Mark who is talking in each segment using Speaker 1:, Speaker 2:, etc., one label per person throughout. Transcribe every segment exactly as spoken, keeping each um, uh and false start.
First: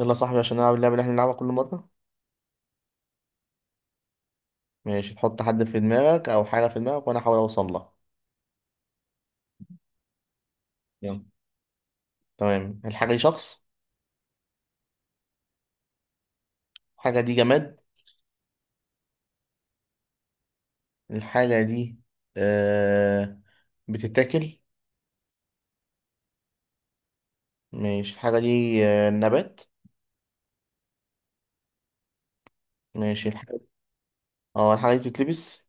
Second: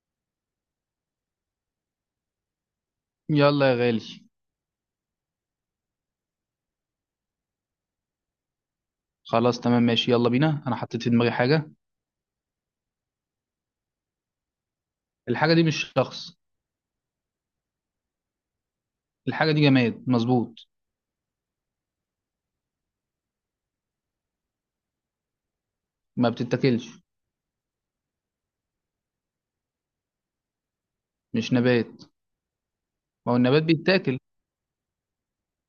Speaker 1: يلا يا صاحبي عشان نلعب اللعبة اللي احنا بنلعبها كل مرة.
Speaker 2: يلا يا غالي.
Speaker 1: ماشي، تحط حد في دماغك أو حاجة في دماغك وأنا أحاول أوصل لها.
Speaker 2: خلاص، تمام، ماشي، يلا بينا. انا حطيت في
Speaker 1: يلا.
Speaker 2: دماغي حاجه.
Speaker 1: تمام، الحاجة دي شخص؟
Speaker 2: الحاجه دي مش شخص.
Speaker 1: الحاجة دي جماد؟
Speaker 2: الحاجه دي جماد، مظبوط.
Speaker 1: الحاجة دي آه بتتاكل؟
Speaker 2: ما بتتاكلش.
Speaker 1: ماشي، الحاجة دي آه نبات؟
Speaker 2: مش نبات.
Speaker 1: ماشي
Speaker 2: ما هو
Speaker 1: الحاجة
Speaker 2: النبات بيتاكل.
Speaker 1: اه الحاجة دي بتتلبس؟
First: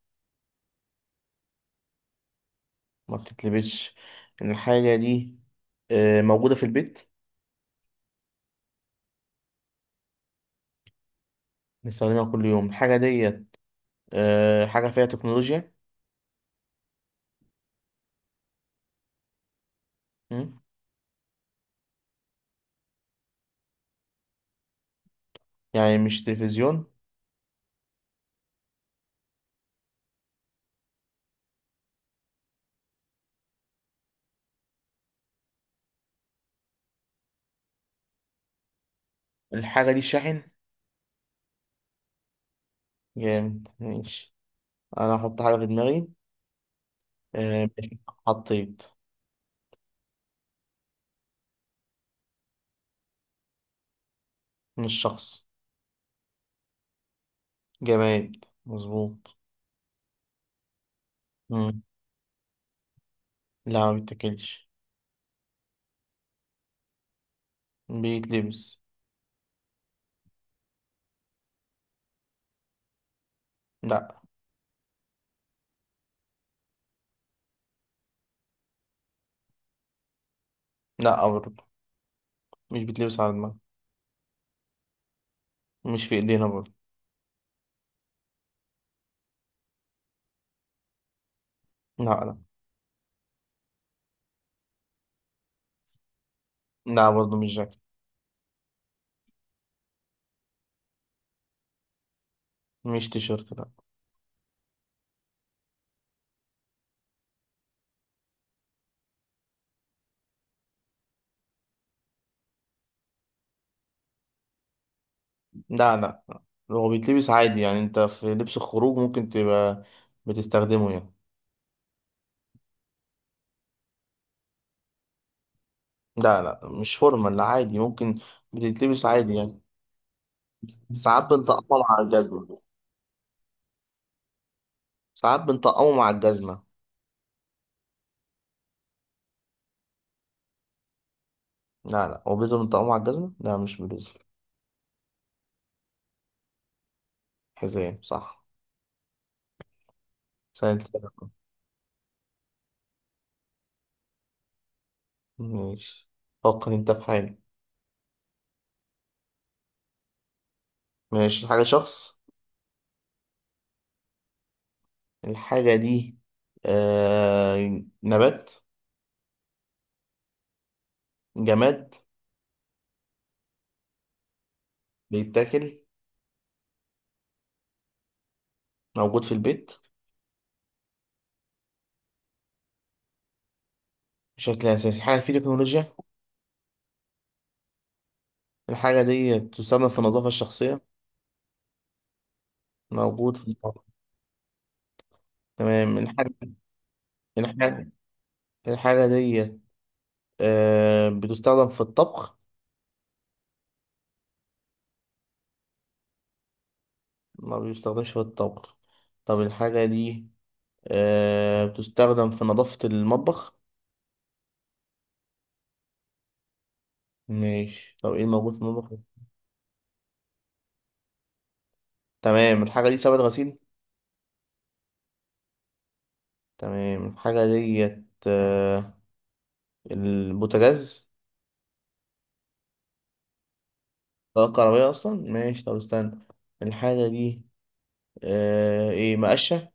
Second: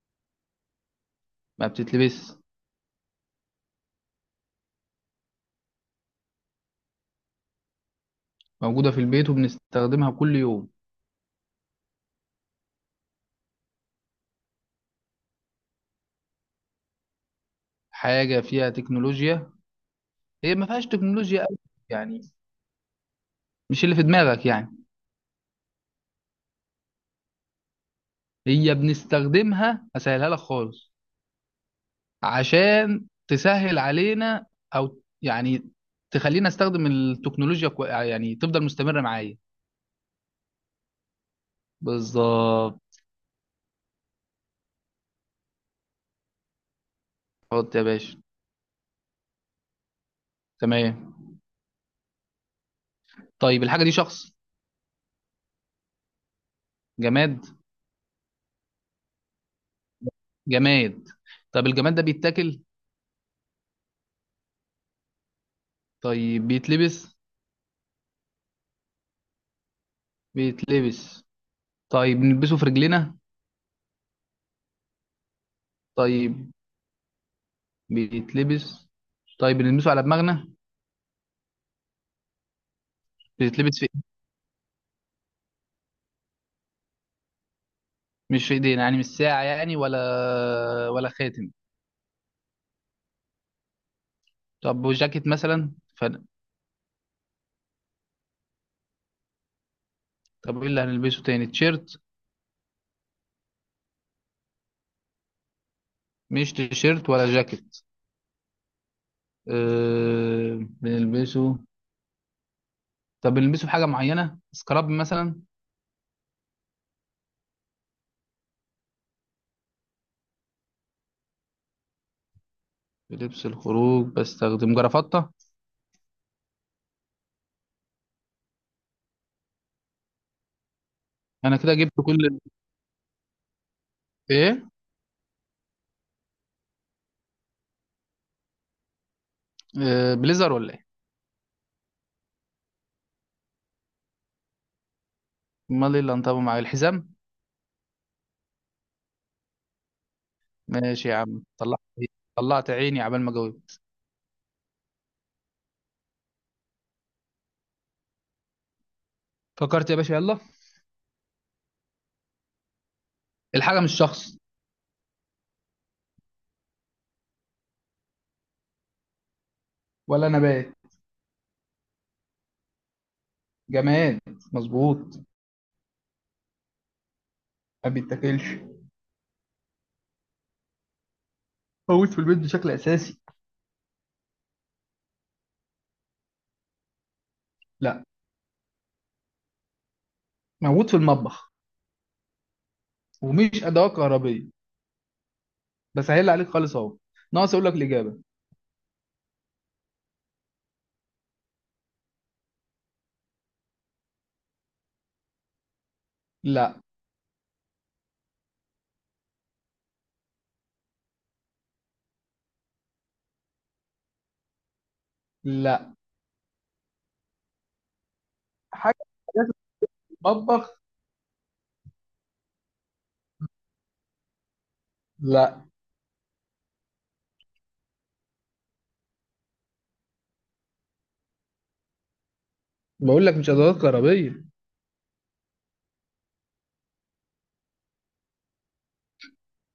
Speaker 2: ما بتتلبس.
Speaker 1: ما بتتلبسش. الحاجة دي آه موجودة في البيت؟
Speaker 2: موجوده في البيت وبنستخدمها كل يوم.
Speaker 1: بنستخدمها كل يوم. الحاجة دي آه حاجة فيها تكنولوجيا؟
Speaker 2: حاجه فيها تكنولوجيا. هي
Speaker 1: مم.
Speaker 2: ما فيهاش تكنولوجيا قوي، يعني مش اللي في دماغك يعني.
Speaker 1: يعني مش تلفزيون.
Speaker 2: هي بنستخدمها، اسهلها لك خالص عشان تسهل علينا، او يعني تخلينا استخدم التكنولوجيا كوي، يعني تفضل مستمره معايا.
Speaker 1: الحاجة دي شاحن؟
Speaker 2: بالظبط.
Speaker 1: جامد ماشي. انا احط حاجة في دماغي. آه،
Speaker 2: حط يا
Speaker 1: ماشي.
Speaker 2: باشا.
Speaker 1: حطيت.
Speaker 2: تمام. طيب الحاجة دي شخص؟
Speaker 1: مش شخص.
Speaker 2: جماد.
Speaker 1: جماد مظبوط.
Speaker 2: جماد. طيب
Speaker 1: مم.
Speaker 2: الجماد ده بيتاكل؟
Speaker 1: لا، ما بيتاكلش.
Speaker 2: طيب بيتلبس.
Speaker 1: بيتلبس.
Speaker 2: بيتلبس. طيب بنلبسه في رجلنا؟
Speaker 1: لا.
Speaker 2: طيب، بيتلبس. طيب بنلبسه على دماغنا؟
Speaker 1: لا برضه، مش بيتلبس على دماغ.
Speaker 2: بيتلبس في إيه؟
Speaker 1: مش في ايدينا برضه.
Speaker 2: مش في ايدينا، يعني مش ساعة يعني، ولا ولا خاتم.
Speaker 1: لا لا.
Speaker 2: طب وجاكيت مثلا ف...
Speaker 1: لا برضه مش جاكيت.
Speaker 2: طب ايه اللي هنلبسه تاني، تيشيرت؟
Speaker 1: مش تيشيرت، لا.
Speaker 2: مش تيشيرت ولا جاكيت. أه... بنلبسه. طب بنلبسه في حاجة معينة، سكراب مثلا؟
Speaker 1: لا لا لا. هو بيتلبس عادي، يعني انت في لبس الخروج ممكن تبقى بتستخدمه يعني.
Speaker 2: في لبس الخروج بستخدم جرافطة.
Speaker 1: لا لا، مش فورمال، لا عادي ممكن. بتتلبس عادي يعني. ساعات
Speaker 2: انا كده
Speaker 1: بنطقمه
Speaker 2: جبت
Speaker 1: مع
Speaker 2: كل ال-
Speaker 1: الجزمة.
Speaker 2: ايه.
Speaker 1: ساعات بنطقمه مع الجزمة.
Speaker 2: آه، بليزر ولا ايه؟
Speaker 1: لا لا، هو بيزل متقطع مع الجزمة؟ لا مش بيزل.
Speaker 2: امال ايه اللي انطبق معايا، الحزام؟
Speaker 1: حزام، صح. سنة
Speaker 2: ماشي
Speaker 1: كده.
Speaker 2: يا عم طلعت، طلعت عيني عبال ما جاوبت.
Speaker 1: ماشي. فكر انت في حاجة.
Speaker 2: فكرت يا باشا، يلا.
Speaker 1: ماشي، الحاجة شخص؟
Speaker 2: الحاجة مش شخص.
Speaker 1: الحاجة دي آه... نبات؟
Speaker 2: ولا نبات.
Speaker 1: جماد.
Speaker 2: جماد، مظبوط.
Speaker 1: بيتاكل؟
Speaker 2: ما بيتاكلش.
Speaker 1: موجود في البيت
Speaker 2: موجود في البيت بشكل اساسي.
Speaker 1: بشكل أساسي. حاجة في تكنولوجيا؟
Speaker 2: لا.
Speaker 1: الحاجة دي تستخدم في النظافة الشخصية؟
Speaker 2: موجود في المطبخ
Speaker 1: موجود في
Speaker 2: ومش
Speaker 1: الطبخ.
Speaker 2: ادوات كهربية.
Speaker 1: تمام،
Speaker 2: بسهل
Speaker 1: الحاجة
Speaker 2: عليك خالص اهو، ناقص اقول لك
Speaker 1: الحاجة
Speaker 2: الاجابة.
Speaker 1: الحاجة دي آه... بتستخدم في الطبخ؟
Speaker 2: لا.
Speaker 1: ما بيستخدمش في الطبخ. طب الحاجة دي آه بتستخدم في نظافة المطبخ؟
Speaker 2: لا.
Speaker 1: ماشي، طب ايه الموجود في المطبخ؟
Speaker 2: حاجة، حاجات في المطبخ.
Speaker 1: تمام، الحاجة دي سبت غسيل؟
Speaker 2: لا.
Speaker 1: تمام الحاجة ديت آه البوتاجاز؟
Speaker 2: بقول لك مش ادوات كهربية.
Speaker 1: طاقة كهربائية أصلا. ماشي، طب استنى. الحاجة دي آه ايه، مقشة؟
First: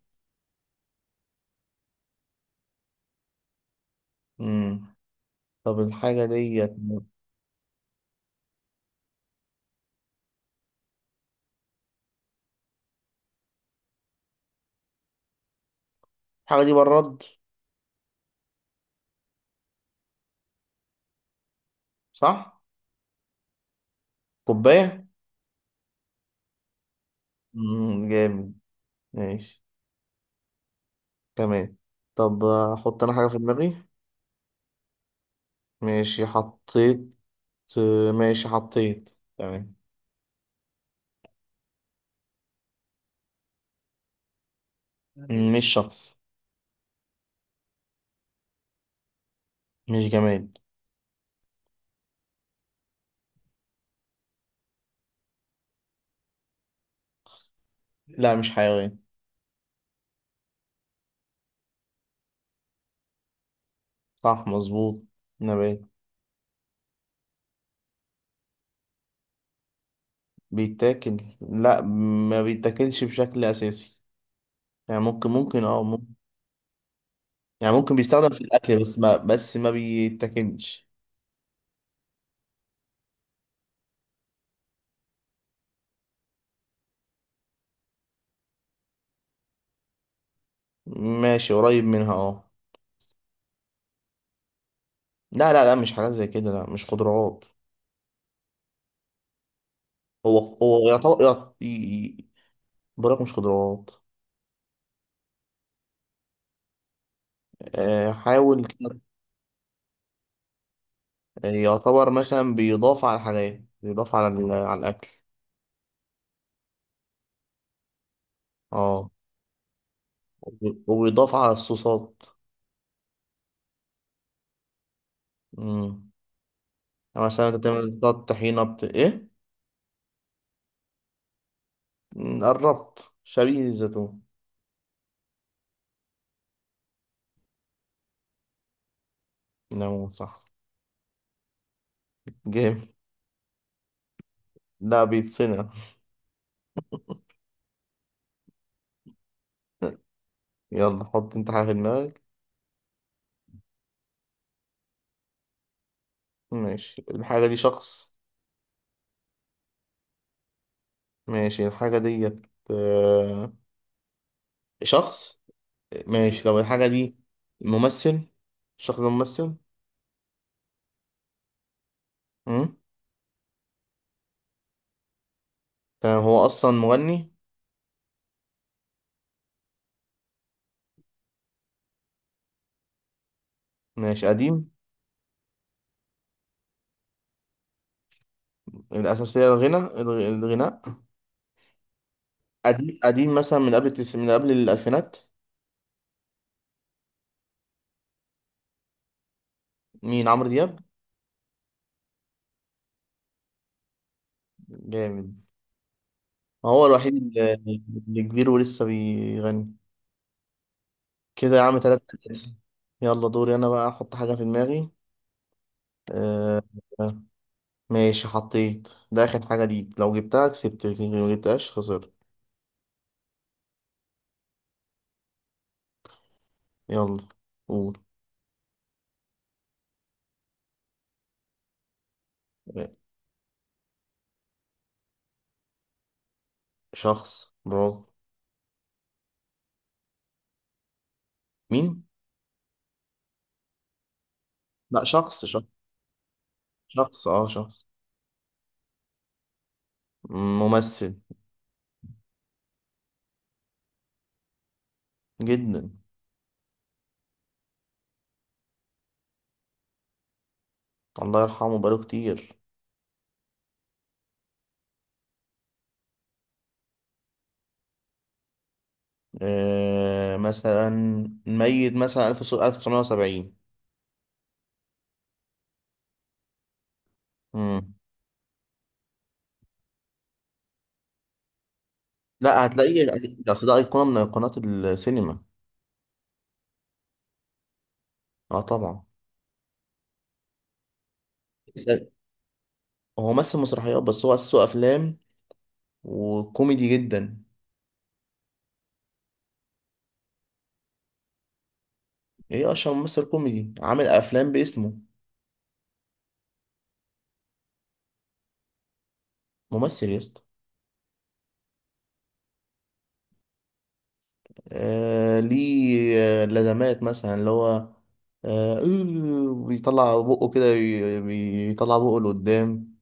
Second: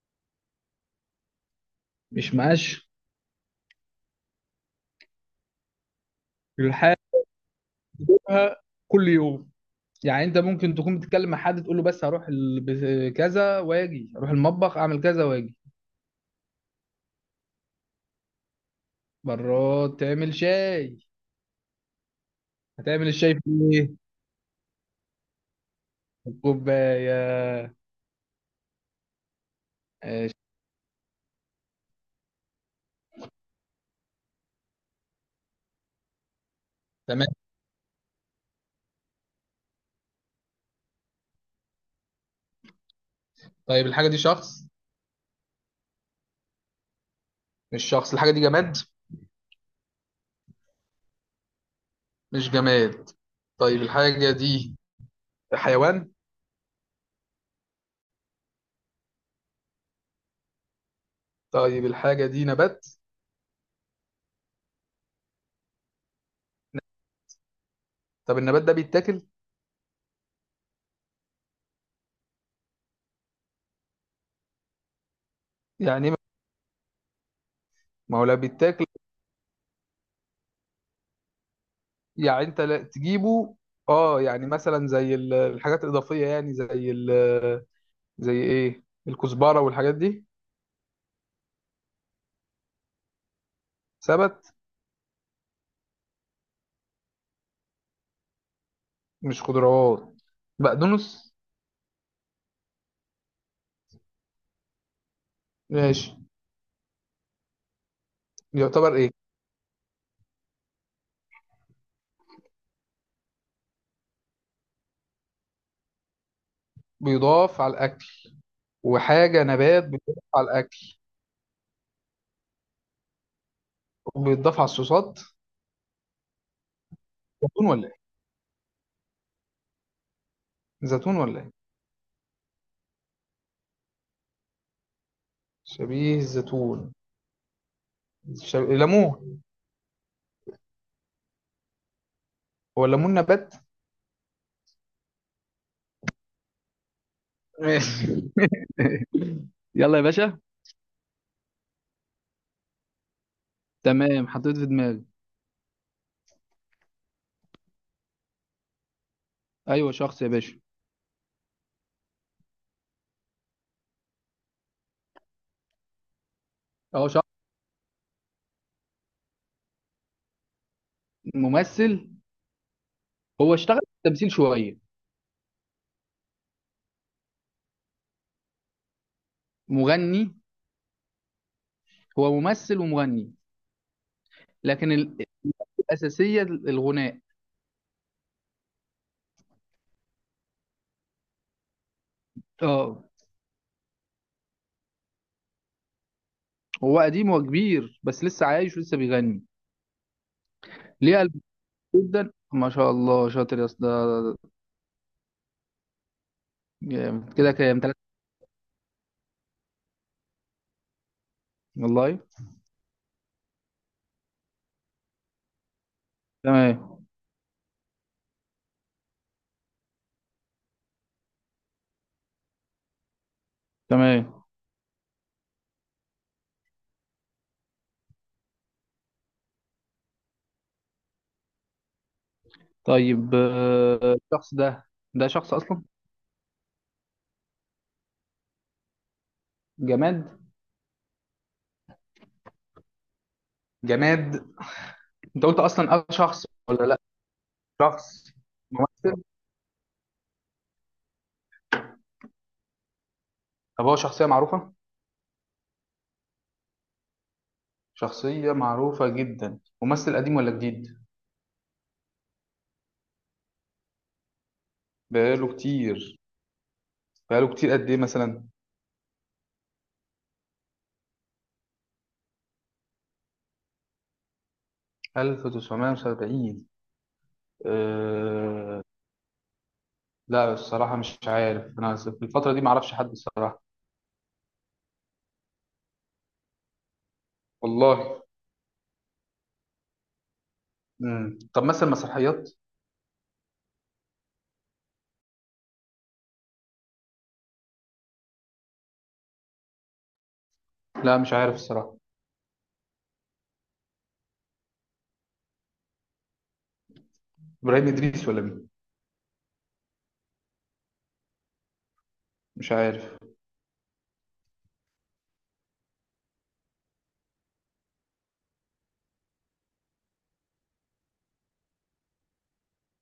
Speaker 2: مش مقاش.
Speaker 1: مم. طب الحاجة ديت.
Speaker 2: الحاجة بتشوفها كل يوم، يعني انت ممكن تكون بتتكلم مع حد تقول له بس هروح ال- بز- كذا واجي، اروح المطبخ اعمل كذا واجي.
Speaker 1: الحاجة دي براد؟
Speaker 2: مرات تعمل شاي.
Speaker 1: صح.
Speaker 2: هتعمل الشاي في ايه؟
Speaker 1: كوباية.
Speaker 2: في الكوبايه.
Speaker 1: مم. جامد. ماشي.
Speaker 2: آه،
Speaker 1: تمام. طب أحط أنا حاجة في دماغي. ماشي حطيت.
Speaker 2: تمام.
Speaker 1: آه، ماشي حطيت. تمام.
Speaker 2: طيب الحاجه دي شخص؟
Speaker 1: مش شخص.
Speaker 2: مش شخص. الحاجه دي جماد.
Speaker 1: مش جماد.
Speaker 2: مش جماد. طيب الحاجه دي حيوان؟
Speaker 1: لا مش حيوان.
Speaker 2: طيب الحاجه دي نبات.
Speaker 1: صح مظبوط، نبات.
Speaker 2: طب النبات ده بيتاكل؟
Speaker 1: بيتاكل؟ لا، ما بيتاكلش بشكل اساسي. يعني ممكن ممكن اه
Speaker 2: يعني
Speaker 1: ممكن.
Speaker 2: ايه؟
Speaker 1: يعني ممكن
Speaker 2: ما هو
Speaker 1: بيستخدم
Speaker 2: لا
Speaker 1: في الاكل،
Speaker 2: بيتاكل،
Speaker 1: بس ما بس ما بيتاكلش.
Speaker 2: يعني انت لا تجيبه، اه يعني مثلا زي ال- الحاجات الاضافيه، يعني زي ال زي ايه، الكزبرة والحاجات دي.
Speaker 1: ماشي قريب منها، اه.
Speaker 2: سبت؟
Speaker 1: لا لا لا، مش حاجات زي كده، لا مش خضروات.
Speaker 2: مش خضروات؟
Speaker 1: هو هو يعتبر
Speaker 2: بقدونس؟
Speaker 1: يعت- ي- ي- براك مش خضروات.
Speaker 2: ماشي.
Speaker 1: آه، حاول
Speaker 2: يعتبر
Speaker 1: كده.
Speaker 2: ايه؟
Speaker 1: آه، يعتبر مثلا بيضاف على الحاجات، بيضاف على ال- على الاكل.
Speaker 2: بيضاف على الاكل.
Speaker 1: اه.
Speaker 2: وحاجة نبات بيضاف على
Speaker 1: وبي-
Speaker 2: الاكل
Speaker 1: وبيضاف على الصوصات.
Speaker 2: وبيضاف على الصوصات.
Speaker 1: مم. مثلا انت
Speaker 2: زيتون ولا
Speaker 1: تعمل بتاع
Speaker 2: ايه؟
Speaker 1: الطحينة بت... ايه.
Speaker 2: زيتون ولا ايه؟
Speaker 1: مم، قربت شبيه الزيتون.
Speaker 2: شبيه الزيتون. شب... ليمون.
Speaker 1: نعم صح.
Speaker 2: هو
Speaker 1: جامد.
Speaker 2: الليمون نبات؟
Speaker 1: لا بيتصنع.
Speaker 2: ماشي. يلا يا باشا.
Speaker 1: يلا حط انت حاجة في دماغك.
Speaker 2: تمام، حطيت في دماغي.
Speaker 1: ماشي، الحاجة دي شخص؟
Speaker 2: ايوه شخص يا باشا.
Speaker 1: ماشي الحاجة ديت آه، شخص. ماشي، لو الحاجة
Speaker 2: اهو
Speaker 1: دي
Speaker 2: شخص.
Speaker 1: ممثل؟ الشخص ده ممثل.
Speaker 2: ممثل.
Speaker 1: مم.
Speaker 2: هو اشتغل في التمثيل شوية.
Speaker 1: تمام، هو أصلا مغني.
Speaker 2: مغني. هو ممثل ومغني
Speaker 1: ماشي قديم.
Speaker 2: لكن ال- الأساسية الغناء.
Speaker 1: الأساسية الغنى، الغ- الغناء. قديم
Speaker 2: اه.
Speaker 1: قديم مثلا من قبل التس... من قبل الألفينات.
Speaker 2: هو قديم وكبير بس لسه عايش ولسه بيغني.
Speaker 1: مين، عمرو دياب؟
Speaker 2: ليه قلب؟ جدا ما شاء الله، شاطر يا اسطى. ده-
Speaker 1: جامد. ما هو الوحيد
Speaker 2: جامد. كده
Speaker 1: اللي,
Speaker 2: كام، تلاتة؟
Speaker 1: اللي كبير ولسه بيغني. كده يا عم، تلاتة
Speaker 2: والله.
Speaker 1: تلاتة. يلا دوري أنا بقى، أحط حاجة في دماغي. آه.
Speaker 2: تمام.
Speaker 1: آه، ماشي حطيت. ده آخر حاجة ليك، لو جبتها كسبت لكن لو جبتهاش خسرت.
Speaker 2: تمام.
Speaker 1: يلا، قول. آه،
Speaker 2: طيب، آه، الشخص ده، ده شخص اصلا؟
Speaker 1: شخص، برافو.
Speaker 2: جماد.
Speaker 1: مين؟
Speaker 2: جماد.
Speaker 1: لا، شخص
Speaker 2: انت قلت
Speaker 1: شخص.
Speaker 2: اصلا اه شخص ولا لا؟
Speaker 1: شخص اه شخص.
Speaker 2: شخص. ممثل.
Speaker 1: ممثل.
Speaker 2: طب هو شخصية معروفة؟
Speaker 1: جدا.
Speaker 2: شخصية معروفة جدا. ممثل قديم ولا جديد؟
Speaker 1: الله يرحمه بقاله كتير.
Speaker 2: بقاله كتير. بقاله كتير قد ايه مثلا؟
Speaker 1: آه مثلا ميت مثلا ألف وتسعمية وسبعين.
Speaker 2: ألف وتسعمية وسبعين؟ لا الصراحة مش عارف، أنا في الفترة دي
Speaker 1: لا،
Speaker 2: معرفش
Speaker 1: هتلاقيه.
Speaker 2: حد
Speaker 1: ده
Speaker 2: الصراحة.
Speaker 1: أصل ده أيقونة من أيقونات السينما.
Speaker 2: والله.
Speaker 1: اه طبعا.
Speaker 2: مم. طب مثلا
Speaker 1: بس،
Speaker 2: مسرحيات؟
Speaker 1: هو مثل مسرحيات بس هو أساسه أفلام، وكوميدي جدا.
Speaker 2: لا مش عارف الصراحة.
Speaker 1: ايه، أشهر ممثل كوميدي عامل أفلام باسمه.
Speaker 2: إبراهيم إدريس ولا مين؟
Speaker 1: ممثل يا اسطى.
Speaker 2: مش عارف.
Speaker 1: آه ليه، آه، لازمات مثلا اللي هو آه إيه، بيطلع بقه كده بي- بيطلع بقه لقدام.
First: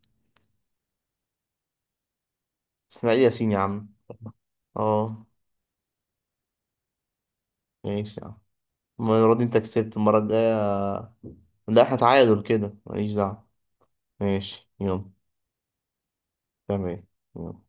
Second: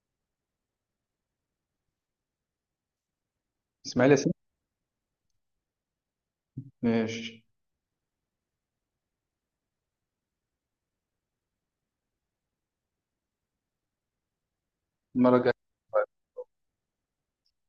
Speaker 1: إسماعيل ياسين يا عم.
Speaker 2: إسماعيل ياسين.
Speaker 1: اه.
Speaker 2: ماشي.
Speaker 1: ماشي يا عم. المرة دي انت كسبت. المرة الجاية، لا احنا تعادل كده ماليش دعوة. ماشي يلا.
Speaker 2: المرة الجاية.
Speaker 1: تمام. تمام.